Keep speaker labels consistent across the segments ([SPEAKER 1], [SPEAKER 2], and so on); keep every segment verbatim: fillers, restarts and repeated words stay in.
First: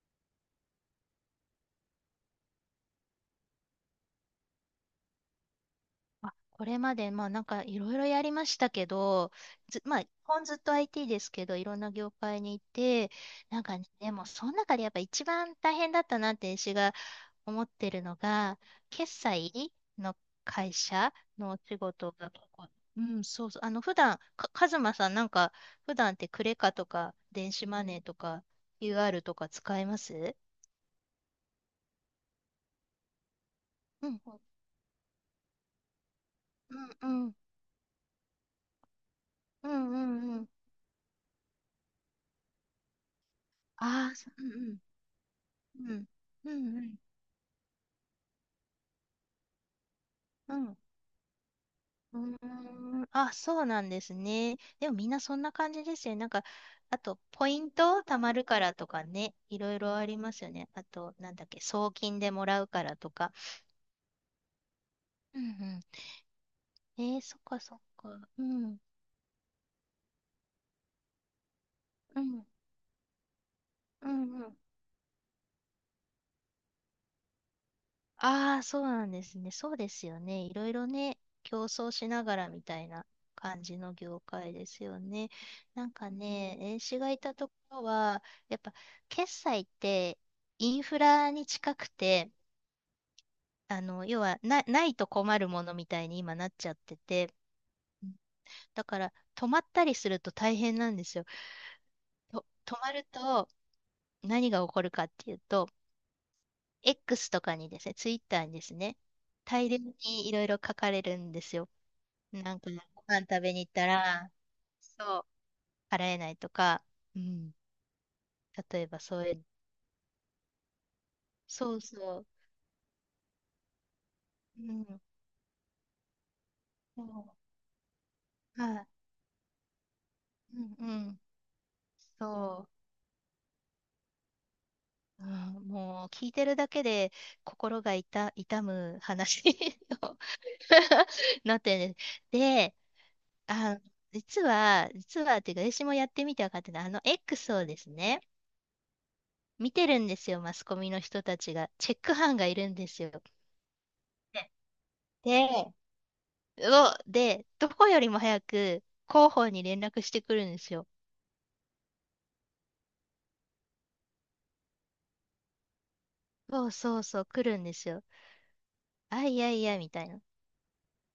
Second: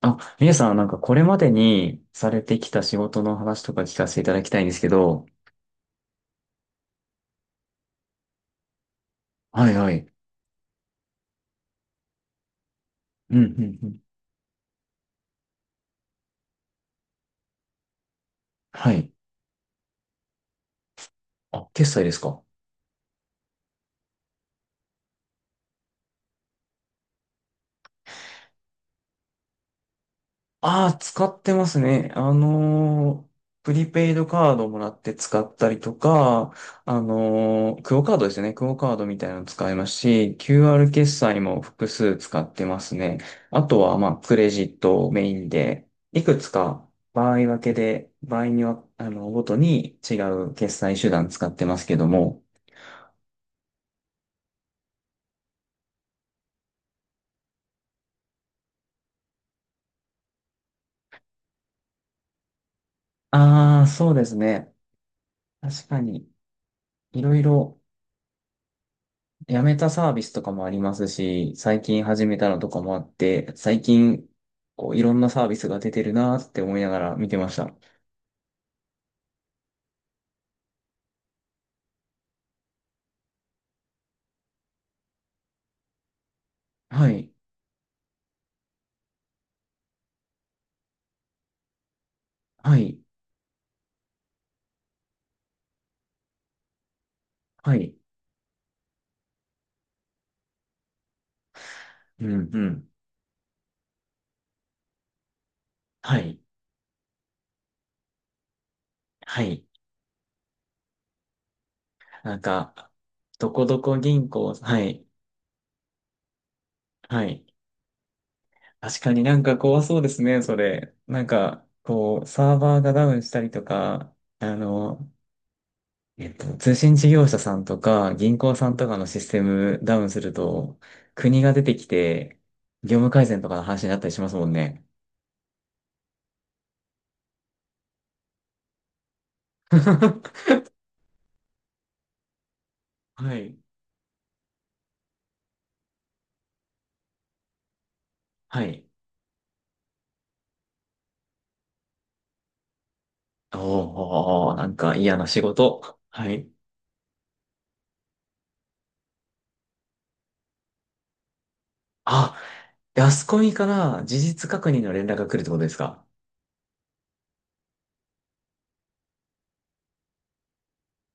[SPEAKER 1] あ、みゆさん、なんかこれまでにされてきた仕事の話とか聞かせていただきたいんですけど。
[SPEAKER 2] あこれまで、まあなんかいろいろやりましたけど、
[SPEAKER 1] はい
[SPEAKER 2] ず、
[SPEAKER 1] は
[SPEAKER 2] まあ、
[SPEAKER 1] い。
[SPEAKER 2] 基本ずっと アイティー ですけど、いろんな業界にいて、
[SPEAKER 1] うん、う
[SPEAKER 2] なん
[SPEAKER 1] ん、
[SPEAKER 2] か
[SPEAKER 1] う
[SPEAKER 2] ね、
[SPEAKER 1] ん。
[SPEAKER 2] でもその中でやっぱ一番大変だったなって私が思ってるのが、
[SPEAKER 1] はい。
[SPEAKER 2] 決済の会社のお
[SPEAKER 1] あ、
[SPEAKER 2] 仕
[SPEAKER 1] 決済で
[SPEAKER 2] 事
[SPEAKER 1] す
[SPEAKER 2] が
[SPEAKER 1] か？
[SPEAKER 2] 結構、うん、そうそう、あの、普段、か、カズマさんなんか、普段ってクレカとか、電子マネーとか、u r とか使えます？
[SPEAKER 1] ああ、使ってますね。あのープリ
[SPEAKER 2] う
[SPEAKER 1] ペイ
[SPEAKER 2] ん、
[SPEAKER 1] ドカードもらって使ったりとか、あ
[SPEAKER 2] うん、うん、
[SPEAKER 1] のークオカードですね。クオカードみたいなの
[SPEAKER 2] う
[SPEAKER 1] 使いま
[SPEAKER 2] ん、
[SPEAKER 1] す
[SPEAKER 2] うん、
[SPEAKER 1] し、
[SPEAKER 2] うん。
[SPEAKER 1] キューアール 決済も複数使ってますね。あとは、ま
[SPEAKER 2] あ
[SPEAKER 1] あ、
[SPEAKER 2] あ、そ
[SPEAKER 1] ク
[SPEAKER 2] うう
[SPEAKER 1] レジッ
[SPEAKER 2] ん、
[SPEAKER 1] トをメインで、
[SPEAKER 2] うん、
[SPEAKER 1] いくつ
[SPEAKER 2] うん、うん、う
[SPEAKER 1] か
[SPEAKER 2] ん。
[SPEAKER 1] 場合分けで、場合には、あの、ごとに違う
[SPEAKER 2] う
[SPEAKER 1] 決
[SPEAKER 2] ん。
[SPEAKER 1] 済手段使ってますけど
[SPEAKER 2] うー
[SPEAKER 1] も。
[SPEAKER 2] ん。あ、そうなんですね。でもみんなそんな感じですよね。なんか、あと、ポイント貯まるからとかね、いろいろありますよね。あと、なんだっけ、送金でもらうからとか。
[SPEAKER 1] ああ、そうですね。
[SPEAKER 2] うん
[SPEAKER 1] 確かに、
[SPEAKER 2] うん。えー、
[SPEAKER 1] いろ
[SPEAKER 2] そっ
[SPEAKER 1] い
[SPEAKER 2] かそっ
[SPEAKER 1] ろ
[SPEAKER 2] か。うん。
[SPEAKER 1] 辞めたサービスとかもありますし、最近
[SPEAKER 2] う
[SPEAKER 1] 始め
[SPEAKER 2] ん。
[SPEAKER 1] たのとかもあって、最
[SPEAKER 2] う
[SPEAKER 1] 近、
[SPEAKER 2] んうん。
[SPEAKER 1] こう、いろんなサービスが出てるなーって思いながら見てました。
[SPEAKER 2] ああ、そうなんですね。そうですよね。いろいろね、競争しながらみたいな感じの業界ですよね。なんかね、絵師
[SPEAKER 1] は
[SPEAKER 2] がい
[SPEAKER 1] い、
[SPEAKER 2] たところは、やっぱ決済ってインフラに近くて、
[SPEAKER 1] はい、
[SPEAKER 2] あの、要はな、ないと困るものみたいに今なっちゃってて、
[SPEAKER 1] はい、
[SPEAKER 2] うん、だから止まったりすると大変なんですよ。
[SPEAKER 1] うん、
[SPEAKER 2] と、
[SPEAKER 1] う
[SPEAKER 2] 止
[SPEAKER 1] ん、
[SPEAKER 2] まると何が起こるかっていうと、
[SPEAKER 1] はい、
[SPEAKER 2] X とかにですね、Twitter にですね、
[SPEAKER 1] はい。
[SPEAKER 2] 大量にいろいろ書かれるんですよ。
[SPEAKER 1] なん
[SPEAKER 2] なんか、
[SPEAKER 1] か、
[SPEAKER 2] ご飯食
[SPEAKER 1] ど
[SPEAKER 2] べ
[SPEAKER 1] こ
[SPEAKER 2] に行っ
[SPEAKER 1] ど
[SPEAKER 2] た
[SPEAKER 1] こ銀
[SPEAKER 2] ら、
[SPEAKER 1] 行、はい、
[SPEAKER 2] そう、払えないとか、う
[SPEAKER 1] はい。
[SPEAKER 2] ん。例えば
[SPEAKER 1] 確か
[SPEAKER 2] そ
[SPEAKER 1] に
[SPEAKER 2] うい
[SPEAKER 1] なん
[SPEAKER 2] う、
[SPEAKER 1] か怖そうですね、それ。なんか、
[SPEAKER 2] そうそ
[SPEAKER 1] こう、
[SPEAKER 2] う、
[SPEAKER 1] サーバーがダウンしたりとか、あ
[SPEAKER 2] うん、
[SPEAKER 1] の、えっと、通信
[SPEAKER 2] そ
[SPEAKER 1] 事業
[SPEAKER 2] う、
[SPEAKER 1] 者さんとか銀行
[SPEAKER 2] は
[SPEAKER 1] さんと
[SPEAKER 2] い、
[SPEAKER 1] かのシステムダウンする
[SPEAKER 2] う
[SPEAKER 1] と、
[SPEAKER 2] ん、うん、
[SPEAKER 1] 国が出てきて、
[SPEAKER 2] そ
[SPEAKER 1] 業務改善とかの話になったりしますもんね。
[SPEAKER 2] う、うん、もう聞いてるだけで心が痛、痛む話 を
[SPEAKER 1] は
[SPEAKER 2] なってるんで、で、
[SPEAKER 1] い。
[SPEAKER 2] あ、実は、実はっていうか、私もやってみて分かってたあの X をですね、
[SPEAKER 1] はい。
[SPEAKER 2] 見てるんですよ、マスコミの人たちが。チェック班がいるんですよ。
[SPEAKER 1] おー、なんか嫌な仕
[SPEAKER 2] で、
[SPEAKER 1] 事。はい。
[SPEAKER 2] を、で、どこよりも早く広報に連絡してくるんですよ。
[SPEAKER 1] あ、であそこみから事実確認の連絡が来るってことですか？
[SPEAKER 2] そうそうそう、来るんですよ。あ、いやいや、みたいな。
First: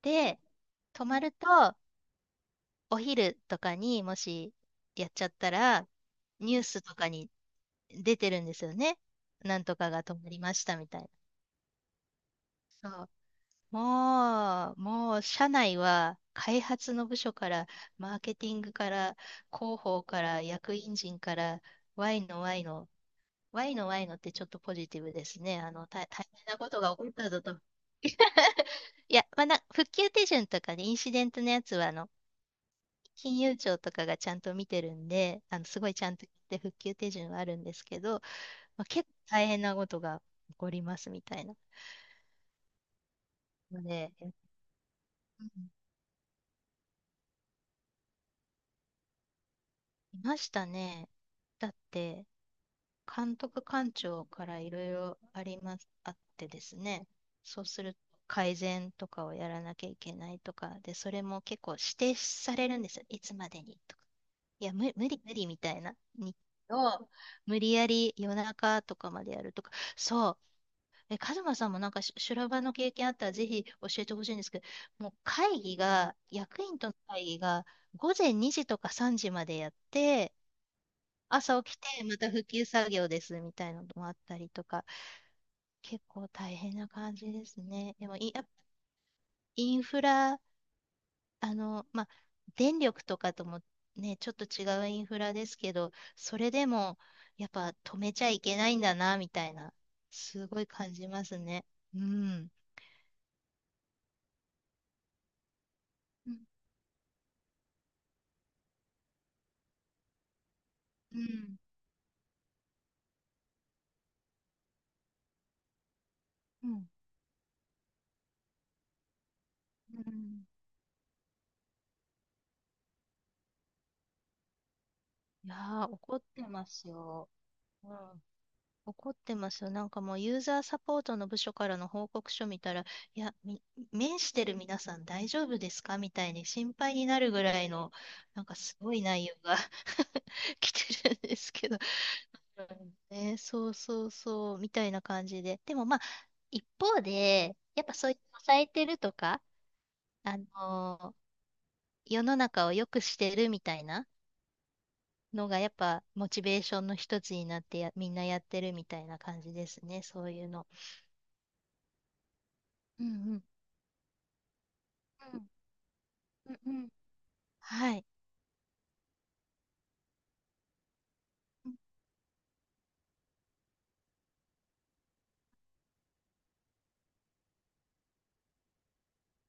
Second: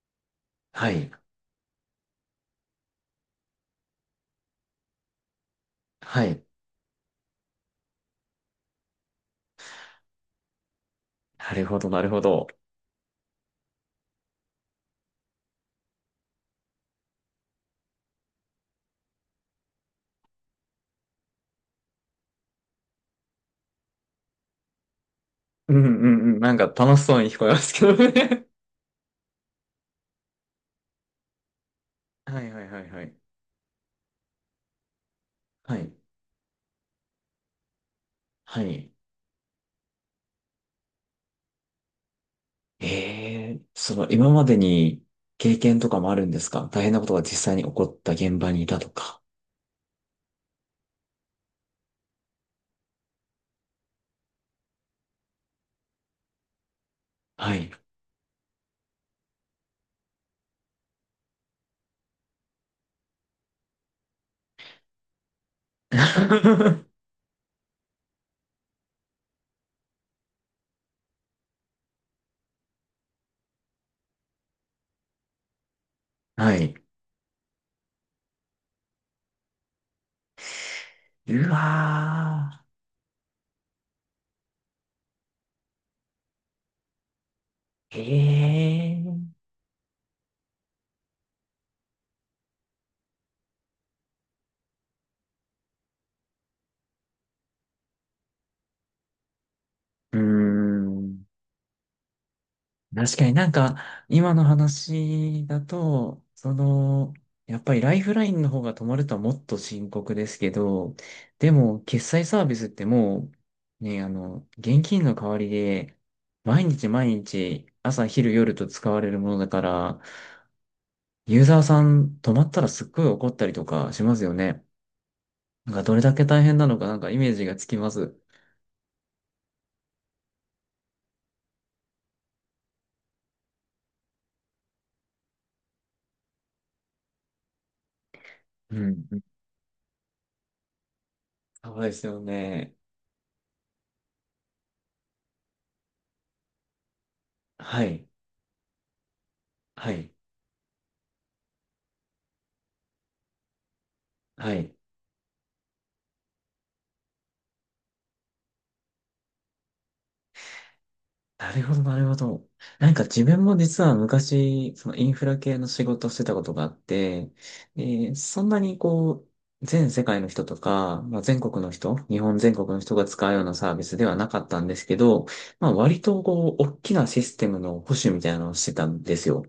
[SPEAKER 2] で、
[SPEAKER 1] は
[SPEAKER 2] 泊
[SPEAKER 1] い。
[SPEAKER 2] まると、お昼とかにもしやっちゃったら、
[SPEAKER 1] はい。
[SPEAKER 2] ニュースとかに出てるんですよね。なんとかが泊まりましたみたいな。
[SPEAKER 1] なるほど、なるほど。
[SPEAKER 2] そう。もう、もう、社内は開発の部署から、マーケティングから、広報から、役員陣から、Y の Y のワイのワイのってちょっとポジティブですね。あ
[SPEAKER 1] うんう
[SPEAKER 2] の、
[SPEAKER 1] ん
[SPEAKER 2] 大大
[SPEAKER 1] うん。
[SPEAKER 2] 変
[SPEAKER 1] なん
[SPEAKER 2] な
[SPEAKER 1] か
[SPEAKER 2] ことが
[SPEAKER 1] 楽
[SPEAKER 2] 起
[SPEAKER 1] し
[SPEAKER 2] こっ
[SPEAKER 1] そうに
[SPEAKER 2] た
[SPEAKER 1] 聞
[SPEAKER 2] ぞ
[SPEAKER 1] こえま
[SPEAKER 2] と。
[SPEAKER 1] すけどね。
[SPEAKER 2] いや、まあ、な、復旧手順とかでインシデントのやつは、あの、
[SPEAKER 1] はいはいはいはい。
[SPEAKER 2] 金融庁とかがちゃんと見てるんで、あの、
[SPEAKER 1] は
[SPEAKER 2] すご
[SPEAKER 1] い。
[SPEAKER 2] いちゃんと言って復旧手順はあるんですけど、
[SPEAKER 1] は
[SPEAKER 2] まあ、
[SPEAKER 1] い。
[SPEAKER 2] 結構大変なことが起こりますみたいな
[SPEAKER 1] ええ、
[SPEAKER 2] の
[SPEAKER 1] その
[SPEAKER 2] で、う
[SPEAKER 1] 今
[SPEAKER 2] ん、
[SPEAKER 1] までに経験とかもあるんですか？大変なことが実際に起こった現場にいたとか。
[SPEAKER 2] いましたね。だって、監督官庁からいろいろあります、あってですね、
[SPEAKER 1] は
[SPEAKER 2] そう
[SPEAKER 1] い。
[SPEAKER 2] すると改善とかをやらなきゃいけないとか、で、それも結構指定されるんですよ。いつまでにとか。いや、無、無理無理みたいな日を 無理やり夜中とかまでやるとか、そう、え、カズマさんもなんかし修羅場の経験あったらぜひ教えてほしいんですけど、もう会議が、
[SPEAKER 1] は
[SPEAKER 2] 役
[SPEAKER 1] い。
[SPEAKER 2] 員との会議が午前にじとかさんじまでやって、
[SPEAKER 1] う
[SPEAKER 2] 朝起きて、また復
[SPEAKER 1] わ
[SPEAKER 2] 旧作業ですみたいなのもあったりとか、結構大変な感じですね。
[SPEAKER 1] ー。
[SPEAKER 2] でもい、やっぱ
[SPEAKER 1] ええ。
[SPEAKER 2] インフラ、あの、まあ、電力とかともね、ちょっと違うインフラですけど、それでも、やっぱ止めちゃいけないんだな、みたいな、
[SPEAKER 1] うー
[SPEAKER 2] すごい感じま
[SPEAKER 1] ん。
[SPEAKER 2] すね。うん。
[SPEAKER 1] 確かになんか、今の話だと、
[SPEAKER 2] うん。
[SPEAKER 1] その、やっぱりライフラインの方が止まるとはもっと深刻ですけど、
[SPEAKER 2] う
[SPEAKER 1] で
[SPEAKER 2] ん。
[SPEAKER 1] も、決済サービスってもう、ね、あの、現金の代わりで、毎
[SPEAKER 2] う
[SPEAKER 1] 日
[SPEAKER 2] ん。
[SPEAKER 1] 毎日、朝、昼、夜と使われるものだか
[SPEAKER 2] う
[SPEAKER 1] ら、
[SPEAKER 2] ん、
[SPEAKER 1] ユーザーさん止まったらすっごい怒ったりとかしますよね。
[SPEAKER 2] いや
[SPEAKER 1] なんか、
[SPEAKER 2] ー、
[SPEAKER 1] どれだ
[SPEAKER 2] 怒っ
[SPEAKER 1] け大
[SPEAKER 2] て
[SPEAKER 1] 変
[SPEAKER 2] ま
[SPEAKER 1] なのか、
[SPEAKER 2] す
[SPEAKER 1] なんかイ
[SPEAKER 2] よ。
[SPEAKER 1] メージがつき
[SPEAKER 2] う
[SPEAKER 1] ます。
[SPEAKER 2] ん、怒ってますよ。なんかもうユーザーサポートの部署からの報告書見たら、いや、み、面してる皆さん大丈夫ですかみたいに心配になるぐらいの、なんかす
[SPEAKER 1] う
[SPEAKER 2] ごい
[SPEAKER 1] ん。うん
[SPEAKER 2] 内容が 来てるんですけ
[SPEAKER 1] そ
[SPEAKER 2] ど。
[SPEAKER 1] うですよ
[SPEAKER 2] う
[SPEAKER 1] ね。
[SPEAKER 2] んね、そうそうそう、みたいな感じで。でもまあ、一方で、や
[SPEAKER 1] は
[SPEAKER 2] っぱ
[SPEAKER 1] い。
[SPEAKER 2] そういう抑えてるとか、
[SPEAKER 1] はい。
[SPEAKER 2] あのー、世の中を良くしてるみたいな
[SPEAKER 1] はい。
[SPEAKER 2] のが、やっぱモチベーションの一つになってやみんなやってるみたいな感じですね、そういうの。
[SPEAKER 1] なるほど、なるほど。なんか
[SPEAKER 2] う
[SPEAKER 1] 自
[SPEAKER 2] んう
[SPEAKER 1] 分も実は昔、そのインフラ
[SPEAKER 2] ん。
[SPEAKER 1] 系の仕事をしてたこ
[SPEAKER 2] う
[SPEAKER 1] とがあ
[SPEAKER 2] ん
[SPEAKER 1] っ
[SPEAKER 2] うん。
[SPEAKER 1] て、
[SPEAKER 2] はい。
[SPEAKER 1] で、そんなにこう、全世界の人とか、まあ、全国の
[SPEAKER 2] うん
[SPEAKER 1] 人、日本全国の人が使うようなサービスではなかったんですけど、まあ割とこう、大きなシステムの保守みたいなのをしてたんですよ。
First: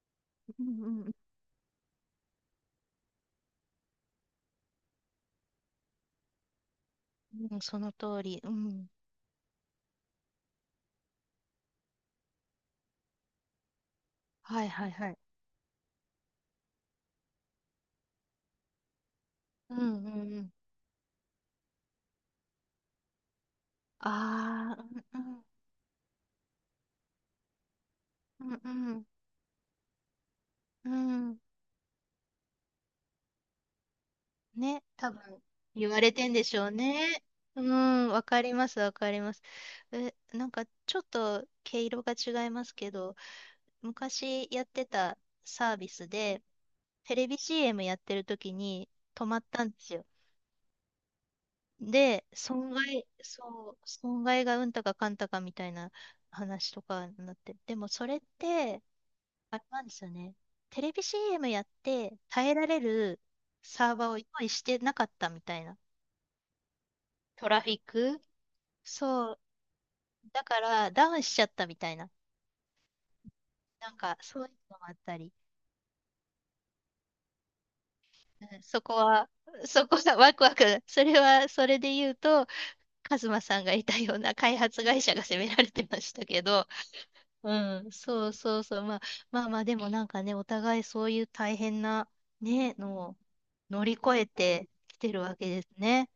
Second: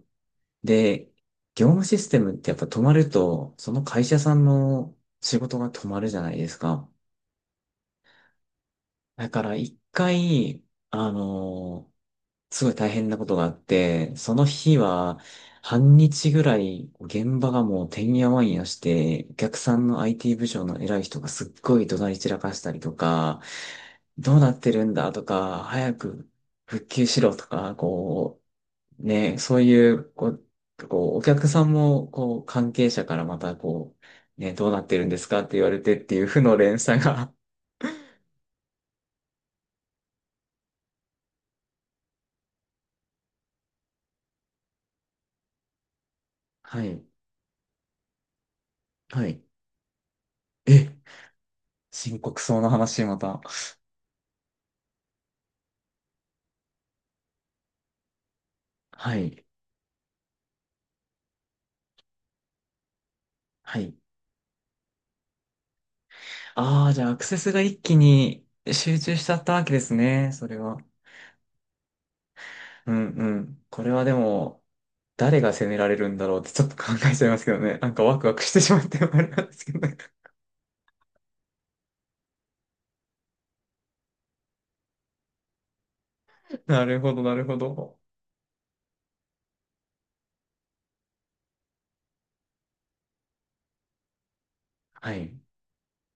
[SPEAKER 2] うんう
[SPEAKER 1] で、
[SPEAKER 2] んう
[SPEAKER 1] 業務システムってやっぱ止まると、その会社さんの仕事が止まるじゃないですか。
[SPEAKER 2] ん、うん、その通り。うん。
[SPEAKER 1] だから一回、あのすごい大変なことがあって、その
[SPEAKER 2] はい
[SPEAKER 1] 日
[SPEAKER 2] はいはい。
[SPEAKER 1] は、半日ぐらい、現場がもうてんやわんやして、お客
[SPEAKER 2] う
[SPEAKER 1] さ
[SPEAKER 2] んう
[SPEAKER 1] んの
[SPEAKER 2] ん
[SPEAKER 1] アイティー
[SPEAKER 2] う
[SPEAKER 1] 部
[SPEAKER 2] ん。
[SPEAKER 1] 署の偉い人がすっごい怒鳴り散らかしたりとか、どうなって
[SPEAKER 2] あ
[SPEAKER 1] るんだと
[SPEAKER 2] あ、
[SPEAKER 1] か、早く復旧しろとか、こ
[SPEAKER 2] うんうんう
[SPEAKER 1] う、
[SPEAKER 2] ん
[SPEAKER 1] ね、そういう、こう、
[SPEAKER 2] う
[SPEAKER 1] こうお
[SPEAKER 2] んうん。
[SPEAKER 1] 客さんも、こう、関係者からまた、こう、ね、どうな
[SPEAKER 2] ね、
[SPEAKER 1] ってるん
[SPEAKER 2] 多
[SPEAKER 1] ですか
[SPEAKER 2] 分
[SPEAKER 1] って言われ
[SPEAKER 2] 言
[SPEAKER 1] て
[SPEAKER 2] わ
[SPEAKER 1] っ
[SPEAKER 2] れ
[SPEAKER 1] てい
[SPEAKER 2] て
[SPEAKER 1] う
[SPEAKER 2] ん
[SPEAKER 1] 負
[SPEAKER 2] で
[SPEAKER 1] の
[SPEAKER 2] しょう
[SPEAKER 1] 連鎖
[SPEAKER 2] ね。
[SPEAKER 1] が。
[SPEAKER 2] うん、わかります、わかります。え、なんかちょっと毛色が違いますけど、昔やってたサービスで、
[SPEAKER 1] はい。
[SPEAKER 2] テレビ シーエム やってる時に止
[SPEAKER 1] は
[SPEAKER 2] ま
[SPEAKER 1] い。
[SPEAKER 2] ったんですよ。
[SPEAKER 1] え、深
[SPEAKER 2] で、
[SPEAKER 1] 刻そうな
[SPEAKER 2] 損
[SPEAKER 1] 話、
[SPEAKER 2] 害、
[SPEAKER 1] また。
[SPEAKER 2] そう、損害がうんたかかんたかみたいな話とかになって、でもそれって、
[SPEAKER 1] はい。
[SPEAKER 2] あれなんですよね。テレビ シーエム やって耐えられる
[SPEAKER 1] は
[SPEAKER 2] サ
[SPEAKER 1] い。
[SPEAKER 2] ーバーを用意してなかったみたいな。
[SPEAKER 1] ああ、じゃあアクセ
[SPEAKER 2] ト
[SPEAKER 1] スが
[SPEAKER 2] ラフィ
[SPEAKER 1] 一
[SPEAKER 2] ッ
[SPEAKER 1] 気
[SPEAKER 2] ク、
[SPEAKER 1] に集中しち
[SPEAKER 2] そ
[SPEAKER 1] ゃ
[SPEAKER 2] う。
[SPEAKER 1] ったわけですね、
[SPEAKER 2] だ
[SPEAKER 1] それ
[SPEAKER 2] か
[SPEAKER 1] は。
[SPEAKER 2] らダウンしちゃったみたいな。
[SPEAKER 1] うんうん。これ
[SPEAKER 2] なん
[SPEAKER 1] はで
[SPEAKER 2] かそういう
[SPEAKER 1] も、
[SPEAKER 2] のもあったり。
[SPEAKER 1] 誰が責められるんだろうってちょっと考えちゃいますけどね。なんかワクワクし
[SPEAKER 2] う
[SPEAKER 1] て
[SPEAKER 2] ん、
[SPEAKER 1] しま
[SPEAKER 2] そ
[SPEAKER 1] っ
[SPEAKER 2] こ
[SPEAKER 1] てあれ
[SPEAKER 2] は、
[SPEAKER 1] なんですけど
[SPEAKER 2] そ
[SPEAKER 1] ね。
[SPEAKER 2] こはワクワク。それは、それで言うと、カズマさんがいたような開発会社が責められてましたけ ど、
[SPEAKER 1] なるほど、なる
[SPEAKER 2] う
[SPEAKER 1] ほ
[SPEAKER 2] ん、
[SPEAKER 1] ど。
[SPEAKER 2] そうそうそう。まあ、まあまあ、でもなんかね、お互いそういう大変な、ね、のを乗り越えてきて
[SPEAKER 1] は
[SPEAKER 2] るわ
[SPEAKER 1] い。
[SPEAKER 2] けですね。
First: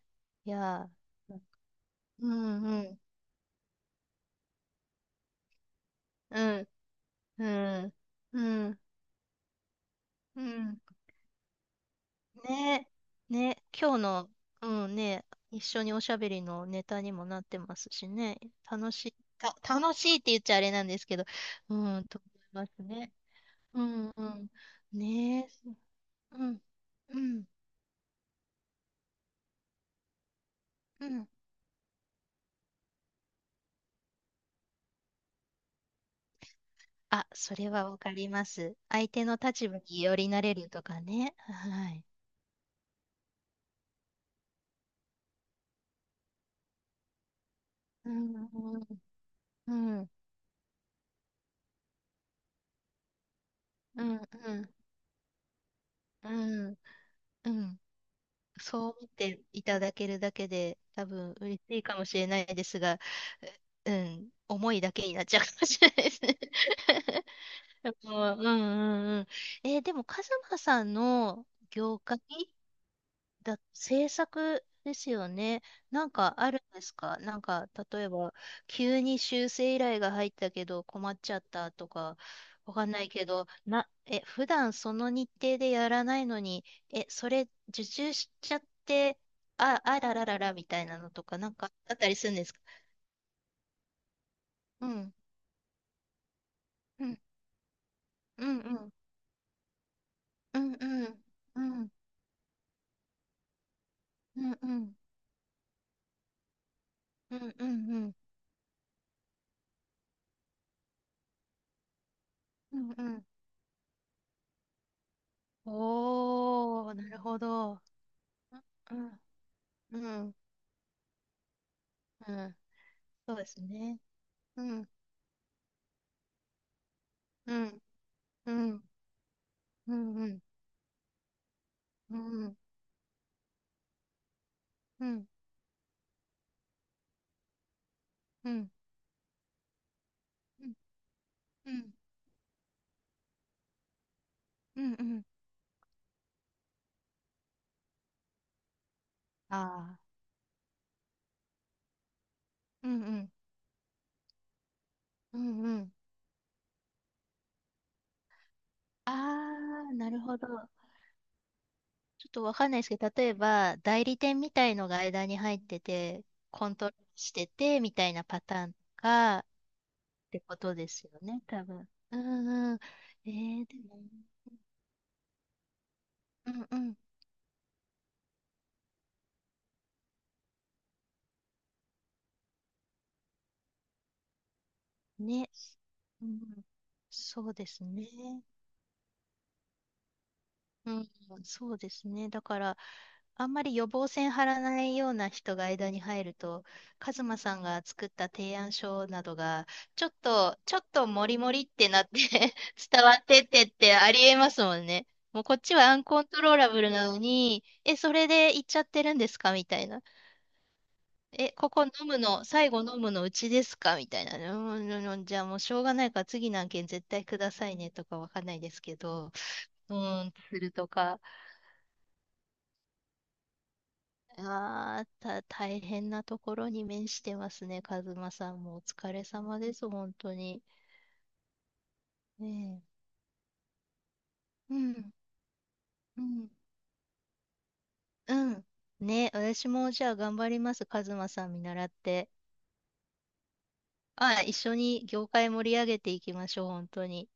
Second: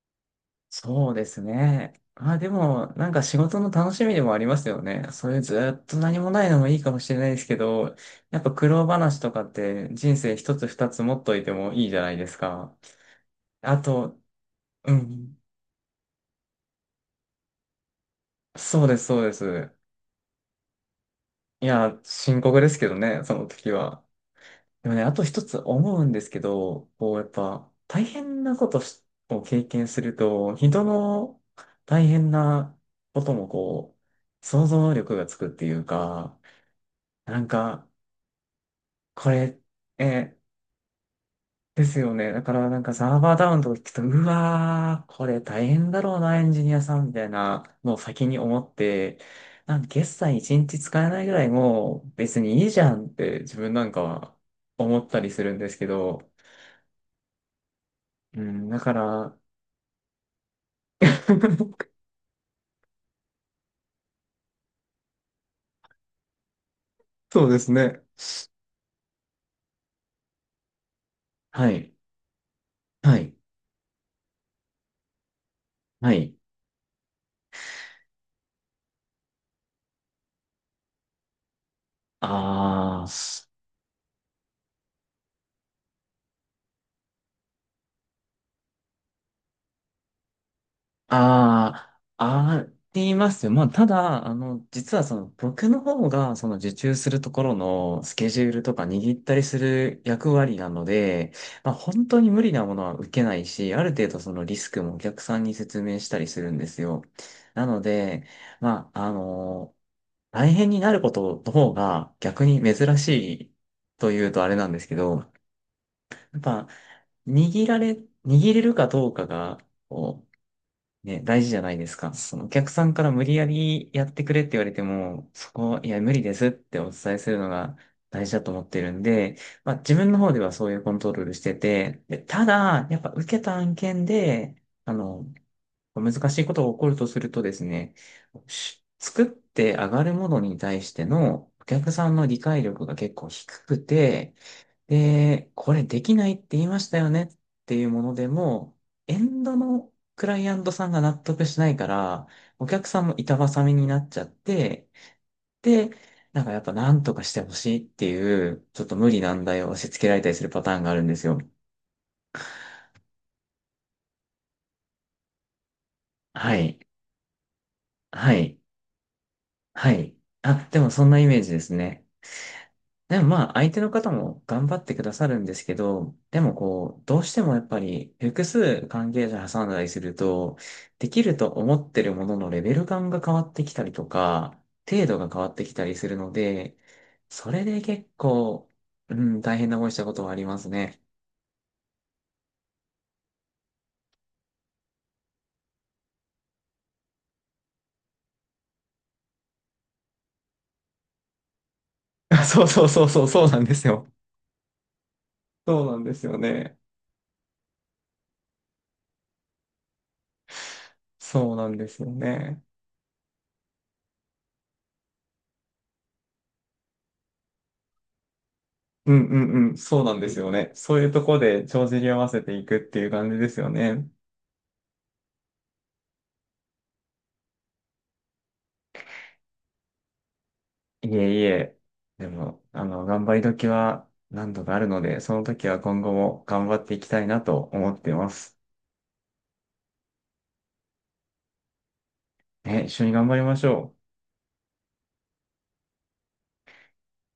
[SPEAKER 2] いや
[SPEAKER 1] そうで
[SPEAKER 2] ー、
[SPEAKER 1] すね。
[SPEAKER 2] う
[SPEAKER 1] まあで
[SPEAKER 2] んう
[SPEAKER 1] も、
[SPEAKER 2] ん、
[SPEAKER 1] なんか仕事の楽しみでもありますよね。そういうずっと何も
[SPEAKER 2] う
[SPEAKER 1] ないのも
[SPEAKER 2] ん、
[SPEAKER 1] いいかもしれないです
[SPEAKER 2] う
[SPEAKER 1] けど、
[SPEAKER 2] ん、
[SPEAKER 1] やっぱ
[SPEAKER 2] う
[SPEAKER 1] 苦
[SPEAKER 2] ん、
[SPEAKER 1] 労話とかって人生
[SPEAKER 2] う
[SPEAKER 1] 一つ
[SPEAKER 2] ん。
[SPEAKER 1] 二つ持っといてもいいじゃないですか。
[SPEAKER 2] ね、ね、
[SPEAKER 1] あ
[SPEAKER 2] 今日
[SPEAKER 1] と、
[SPEAKER 2] の、う
[SPEAKER 1] う
[SPEAKER 2] んね、
[SPEAKER 1] ん。
[SPEAKER 2] 一緒におしゃべりのネタにもなってますしね、
[SPEAKER 1] そう
[SPEAKER 2] 楽
[SPEAKER 1] です、
[SPEAKER 2] しい、
[SPEAKER 1] そうです。
[SPEAKER 2] た、楽しいって言っちゃあれなんですけど、
[SPEAKER 1] い
[SPEAKER 2] う
[SPEAKER 1] や、
[SPEAKER 2] ん、と
[SPEAKER 1] 深刻
[SPEAKER 2] 思いま
[SPEAKER 1] です
[SPEAKER 2] す
[SPEAKER 1] けど
[SPEAKER 2] ね。
[SPEAKER 1] ね、その時
[SPEAKER 2] う
[SPEAKER 1] は。
[SPEAKER 2] ん、うん、
[SPEAKER 1] でもね、あと
[SPEAKER 2] ね
[SPEAKER 1] 一
[SPEAKER 2] え、
[SPEAKER 1] つ思うんですけ
[SPEAKER 2] うん、
[SPEAKER 1] ど、こう、
[SPEAKER 2] う
[SPEAKER 1] やっ
[SPEAKER 2] ん、
[SPEAKER 1] ぱ、大変なことしを経験すると、人
[SPEAKER 2] うん。
[SPEAKER 1] の大変なこともこう、想像力がつくっていうか、
[SPEAKER 2] あ、
[SPEAKER 1] なん
[SPEAKER 2] それ
[SPEAKER 1] か、
[SPEAKER 2] はわかります。相手
[SPEAKER 1] こ
[SPEAKER 2] の
[SPEAKER 1] れ、
[SPEAKER 2] 立場により
[SPEAKER 1] え
[SPEAKER 2] なれるとかね。
[SPEAKER 1] で
[SPEAKER 2] は
[SPEAKER 1] す
[SPEAKER 2] い。
[SPEAKER 1] よね。だからなんかサーバーダウンとか聞くと、うわー、これ大変だろうな、エンジニアさんみたいなのを
[SPEAKER 2] う
[SPEAKER 1] 先
[SPEAKER 2] ん、
[SPEAKER 1] に思っ
[SPEAKER 2] う
[SPEAKER 1] て、なんか
[SPEAKER 2] ん、うん、
[SPEAKER 1] 決済一日使えないぐらいもう別にいいじゃんって自分なんか
[SPEAKER 2] うん、
[SPEAKER 1] は
[SPEAKER 2] うん、
[SPEAKER 1] 思ったりするんですけど、
[SPEAKER 2] うん。うん、
[SPEAKER 1] うん、
[SPEAKER 2] そ
[SPEAKER 1] だ
[SPEAKER 2] う
[SPEAKER 1] か
[SPEAKER 2] 思っ
[SPEAKER 1] ら、
[SPEAKER 2] ていただけるだけで、多分嬉しい かもしれないですが、ううん、思いだけになっちゃうかもしれないですね。
[SPEAKER 1] そうです ね。
[SPEAKER 2] もう、うん、うん、うん。えーでも、カズマさんの
[SPEAKER 1] はい。
[SPEAKER 2] 業界
[SPEAKER 1] はい。
[SPEAKER 2] だ、制作ですよね。なん
[SPEAKER 1] はい。
[SPEAKER 2] かあるんですか？なんか、例えば、急に修正依頼が入ったけど困っちゃったとか、わかんな
[SPEAKER 1] ああ。
[SPEAKER 2] いけど、な、え、普段その日程でやらないのに、え、それ受注しちゃって、あ、あららららみたいなのとか、なんかあっ
[SPEAKER 1] あ
[SPEAKER 2] たりするんです
[SPEAKER 1] あ、
[SPEAKER 2] か？
[SPEAKER 1] ありますよ。まあ、ただ、あの、
[SPEAKER 2] う
[SPEAKER 1] 実はそ
[SPEAKER 2] ん、
[SPEAKER 1] の、僕の方が、その受注
[SPEAKER 2] う
[SPEAKER 1] す
[SPEAKER 2] ん、
[SPEAKER 1] るところのスケジ
[SPEAKER 2] う
[SPEAKER 1] ュー
[SPEAKER 2] ん、
[SPEAKER 1] ル
[SPEAKER 2] う
[SPEAKER 1] とか
[SPEAKER 2] ん、
[SPEAKER 1] 握ったりする役割
[SPEAKER 2] う
[SPEAKER 1] な
[SPEAKER 2] ん、
[SPEAKER 1] の
[SPEAKER 2] うん、
[SPEAKER 1] で、
[SPEAKER 2] う
[SPEAKER 1] まあ、
[SPEAKER 2] ん、
[SPEAKER 1] 本当に無理なものは受けないし、ある程度そ
[SPEAKER 2] う
[SPEAKER 1] のリ
[SPEAKER 2] ん、う
[SPEAKER 1] スクも
[SPEAKER 2] ん、
[SPEAKER 1] お客さんに説明したりするんですよ。
[SPEAKER 2] うん、う
[SPEAKER 1] な
[SPEAKER 2] ん、
[SPEAKER 1] の
[SPEAKER 2] うん、
[SPEAKER 1] で、まあ、あの、大変になることの方が逆に
[SPEAKER 2] うん、
[SPEAKER 1] 珍
[SPEAKER 2] う
[SPEAKER 1] し
[SPEAKER 2] ん。
[SPEAKER 1] いというとあれなんですけど、やっぱ、
[SPEAKER 2] おー、なるほ
[SPEAKER 1] 握ら
[SPEAKER 2] ど。
[SPEAKER 1] れ、握れるか
[SPEAKER 2] う
[SPEAKER 1] どう
[SPEAKER 2] ん、
[SPEAKER 1] かが、
[SPEAKER 2] う
[SPEAKER 1] こ
[SPEAKER 2] ん。
[SPEAKER 1] うね、大事じゃないですか。
[SPEAKER 2] う
[SPEAKER 1] そのお
[SPEAKER 2] ん、
[SPEAKER 1] 客さんから無
[SPEAKER 2] そ
[SPEAKER 1] 理
[SPEAKER 2] う
[SPEAKER 1] や
[SPEAKER 2] です
[SPEAKER 1] り
[SPEAKER 2] ね。
[SPEAKER 1] やってくれって言
[SPEAKER 2] う
[SPEAKER 1] われて
[SPEAKER 2] ん、
[SPEAKER 1] も、そこ、いや、無理ですってお伝えするの
[SPEAKER 2] う
[SPEAKER 1] が
[SPEAKER 2] ん、
[SPEAKER 1] 大事だと
[SPEAKER 2] う
[SPEAKER 1] 思って
[SPEAKER 2] ん、
[SPEAKER 1] るんで、まあ自
[SPEAKER 2] う
[SPEAKER 1] 分
[SPEAKER 2] ん、
[SPEAKER 1] の
[SPEAKER 2] う
[SPEAKER 1] 方で
[SPEAKER 2] ん、
[SPEAKER 1] はそういうコントロールしてて、
[SPEAKER 2] う
[SPEAKER 1] で、
[SPEAKER 2] ん、
[SPEAKER 1] た
[SPEAKER 2] うん、
[SPEAKER 1] だ、やっぱ受けた案件で、あ
[SPEAKER 2] う
[SPEAKER 1] の、
[SPEAKER 2] ん、
[SPEAKER 1] 難しいことが起こるとするとですね、
[SPEAKER 2] うん、うん、
[SPEAKER 1] し作って上がるものに対してのお客さんの理解力が結構低くて、
[SPEAKER 2] うん、うん、
[SPEAKER 1] で、これできないって言いましたよねっていうものでも、エンドの
[SPEAKER 2] ああ、
[SPEAKER 1] クライアントさんが納得しないから、お客
[SPEAKER 2] うん、う
[SPEAKER 1] さんも
[SPEAKER 2] ん、
[SPEAKER 1] 板挟みになっちゃって、
[SPEAKER 2] うん、う
[SPEAKER 1] で、
[SPEAKER 2] ん。
[SPEAKER 1] なんかやっぱ何とかしてほしいっていう、ちょっと無理難題を押
[SPEAKER 2] あ
[SPEAKER 1] し
[SPEAKER 2] あ、
[SPEAKER 1] 付け
[SPEAKER 2] な
[SPEAKER 1] ら
[SPEAKER 2] る
[SPEAKER 1] れたり
[SPEAKER 2] ほ
[SPEAKER 1] す
[SPEAKER 2] ど。
[SPEAKER 1] るパターンがあ
[SPEAKER 2] ち
[SPEAKER 1] るんですよ。
[SPEAKER 2] ょっとわかんないですけど、例えば、代理店みたいのが間に入ってて、
[SPEAKER 1] は
[SPEAKER 2] コン
[SPEAKER 1] い。
[SPEAKER 2] トロールしてて、みたいな
[SPEAKER 1] は
[SPEAKER 2] パ
[SPEAKER 1] い。
[SPEAKER 2] ターンとか、っ
[SPEAKER 1] はい。
[SPEAKER 2] てこ
[SPEAKER 1] あ、
[SPEAKER 2] と
[SPEAKER 1] で
[SPEAKER 2] で
[SPEAKER 1] も
[SPEAKER 2] す
[SPEAKER 1] そん
[SPEAKER 2] よ
[SPEAKER 1] なイメ
[SPEAKER 2] ね、
[SPEAKER 1] ージで
[SPEAKER 2] 多
[SPEAKER 1] す
[SPEAKER 2] 分。
[SPEAKER 1] ね。
[SPEAKER 2] うんうん。
[SPEAKER 1] でも
[SPEAKER 2] え
[SPEAKER 1] まあ、
[SPEAKER 2] ー、
[SPEAKER 1] 相
[SPEAKER 2] で
[SPEAKER 1] 手の
[SPEAKER 2] も、
[SPEAKER 1] 方も頑張ってくださるんですけど、で
[SPEAKER 2] う
[SPEAKER 1] も
[SPEAKER 2] んうん。
[SPEAKER 1] こう、どうしてもやっぱり複数関係者挟んだりすると、できると思ってるもののレベル感が変わってきたりとか、程度が変わ
[SPEAKER 2] ね。
[SPEAKER 1] ってきたりする
[SPEAKER 2] う
[SPEAKER 1] の
[SPEAKER 2] ん、
[SPEAKER 1] で、そ
[SPEAKER 2] そう
[SPEAKER 1] れ
[SPEAKER 2] で
[SPEAKER 1] で
[SPEAKER 2] す
[SPEAKER 1] 結
[SPEAKER 2] ね。
[SPEAKER 1] 構、うん、大変な思いしたことはあります
[SPEAKER 2] う
[SPEAKER 1] ね。
[SPEAKER 2] ん、そうですね。だから、あんまり予防線張らないような人が間に入ると、カズマさんが作った提案書などが、ちょっと、ちょっとモリモリってなって
[SPEAKER 1] そうそうそ
[SPEAKER 2] 伝
[SPEAKER 1] う
[SPEAKER 2] わ
[SPEAKER 1] そ
[SPEAKER 2] っ
[SPEAKER 1] う、
[SPEAKER 2] て
[SPEAKER 1] そ
[SPEAKER 2] っ
[SPEAKER 1] うな
[SPEAKER 2] て
[SPEAKER 1] ん
[SPEAKER 2] っ
[SPEAKER 1] です
[SPEAKER 2] て
[SPEAKER 1] よ。
[SPEAKER 2] ありえますもんね。もうこっち
[SPEAKER 1] そ
[SPEAKER 2] は
[SPEAKER 1] う
[SPEAKER 2] ア
[SPEAKER 1] なん
[SPEAKER 2] ン
[SPEAKER 1] で
[SPEAKER 2] コ
[SPEAKER 1] す
[SPEAKER 2] ン
[SPEAKER 1] よ
[SPEAKER 2] トローラ
[SPEAKER 1] ね。
[SPEAKER 2] ブルなのに、え、それで行っちゃってるんですかみたいな。え、
[SPEAKER 1] そうな
[SPEAKER 2] こ
[SPEAKER 1] ん
[SPEAKER 2] こ
[SPEAKER 1] で
[SPEAKER 2] 飲
[SPEAKER 1] すよ
[SPEAKER 2] むの、
[SPEAKER 1] ね。
[SPEAKER 2] 最後飲むのうちですかみたいな。うん、うんうん、じゃあもうしょうがないから次の案件絶対くださいねとかわかんないですけ
[SPEAKER 1] うん
[SPEAKER 2] ど、
[SPEAKER 1] うんうん、
[SPEAKER 2] う
[SPEAKER 1] そうなん
[SPEAKER 2] ー
[SPEAKER 1] で
[SPEAKER 2] ん、
[SPEAKER 1] すよ
[SPEAKER 2] す
[SPEAKER 1] ね。
[SPEAKER 2] ると
[SPEAKER 1] そういう
[SPEAKER 2] か。
[SPEAKER 1] とこで帳尻合わせていくっていう感じですよね。
[SPEAKER 2] ああ、た、大変なところに面してますね、カズマさんも。お疲れ様です、本当に。
[SPEAKER 1] いえいえ、でも、
[SPEAKER 2] ね
[SPEAKER 1] あの、頑張り時は何度か
[SPEAKER 2] え。う
[SPEAKER 1] あるの
[SPEAKER 2] ん、
[SPEAKER 1] で、その時は今後
[SPEAKER 2] う
[SPEAKER 1] も
[SPEAKER 2] ん、
[SPEAKER 1] 頑張っていきたいなと思ってま
[SPEAKER 2] う
[SPEAKER 1] す。
[SPEAKER 2] ん。ね、私もじゃあ頑張ります、カズマさん見習って。
[SPEAKER 1] ね、一緒に頑張りましょう。
[SPEAKER 2] ああ、一緒に業界盛り上げていきましょう、本当に。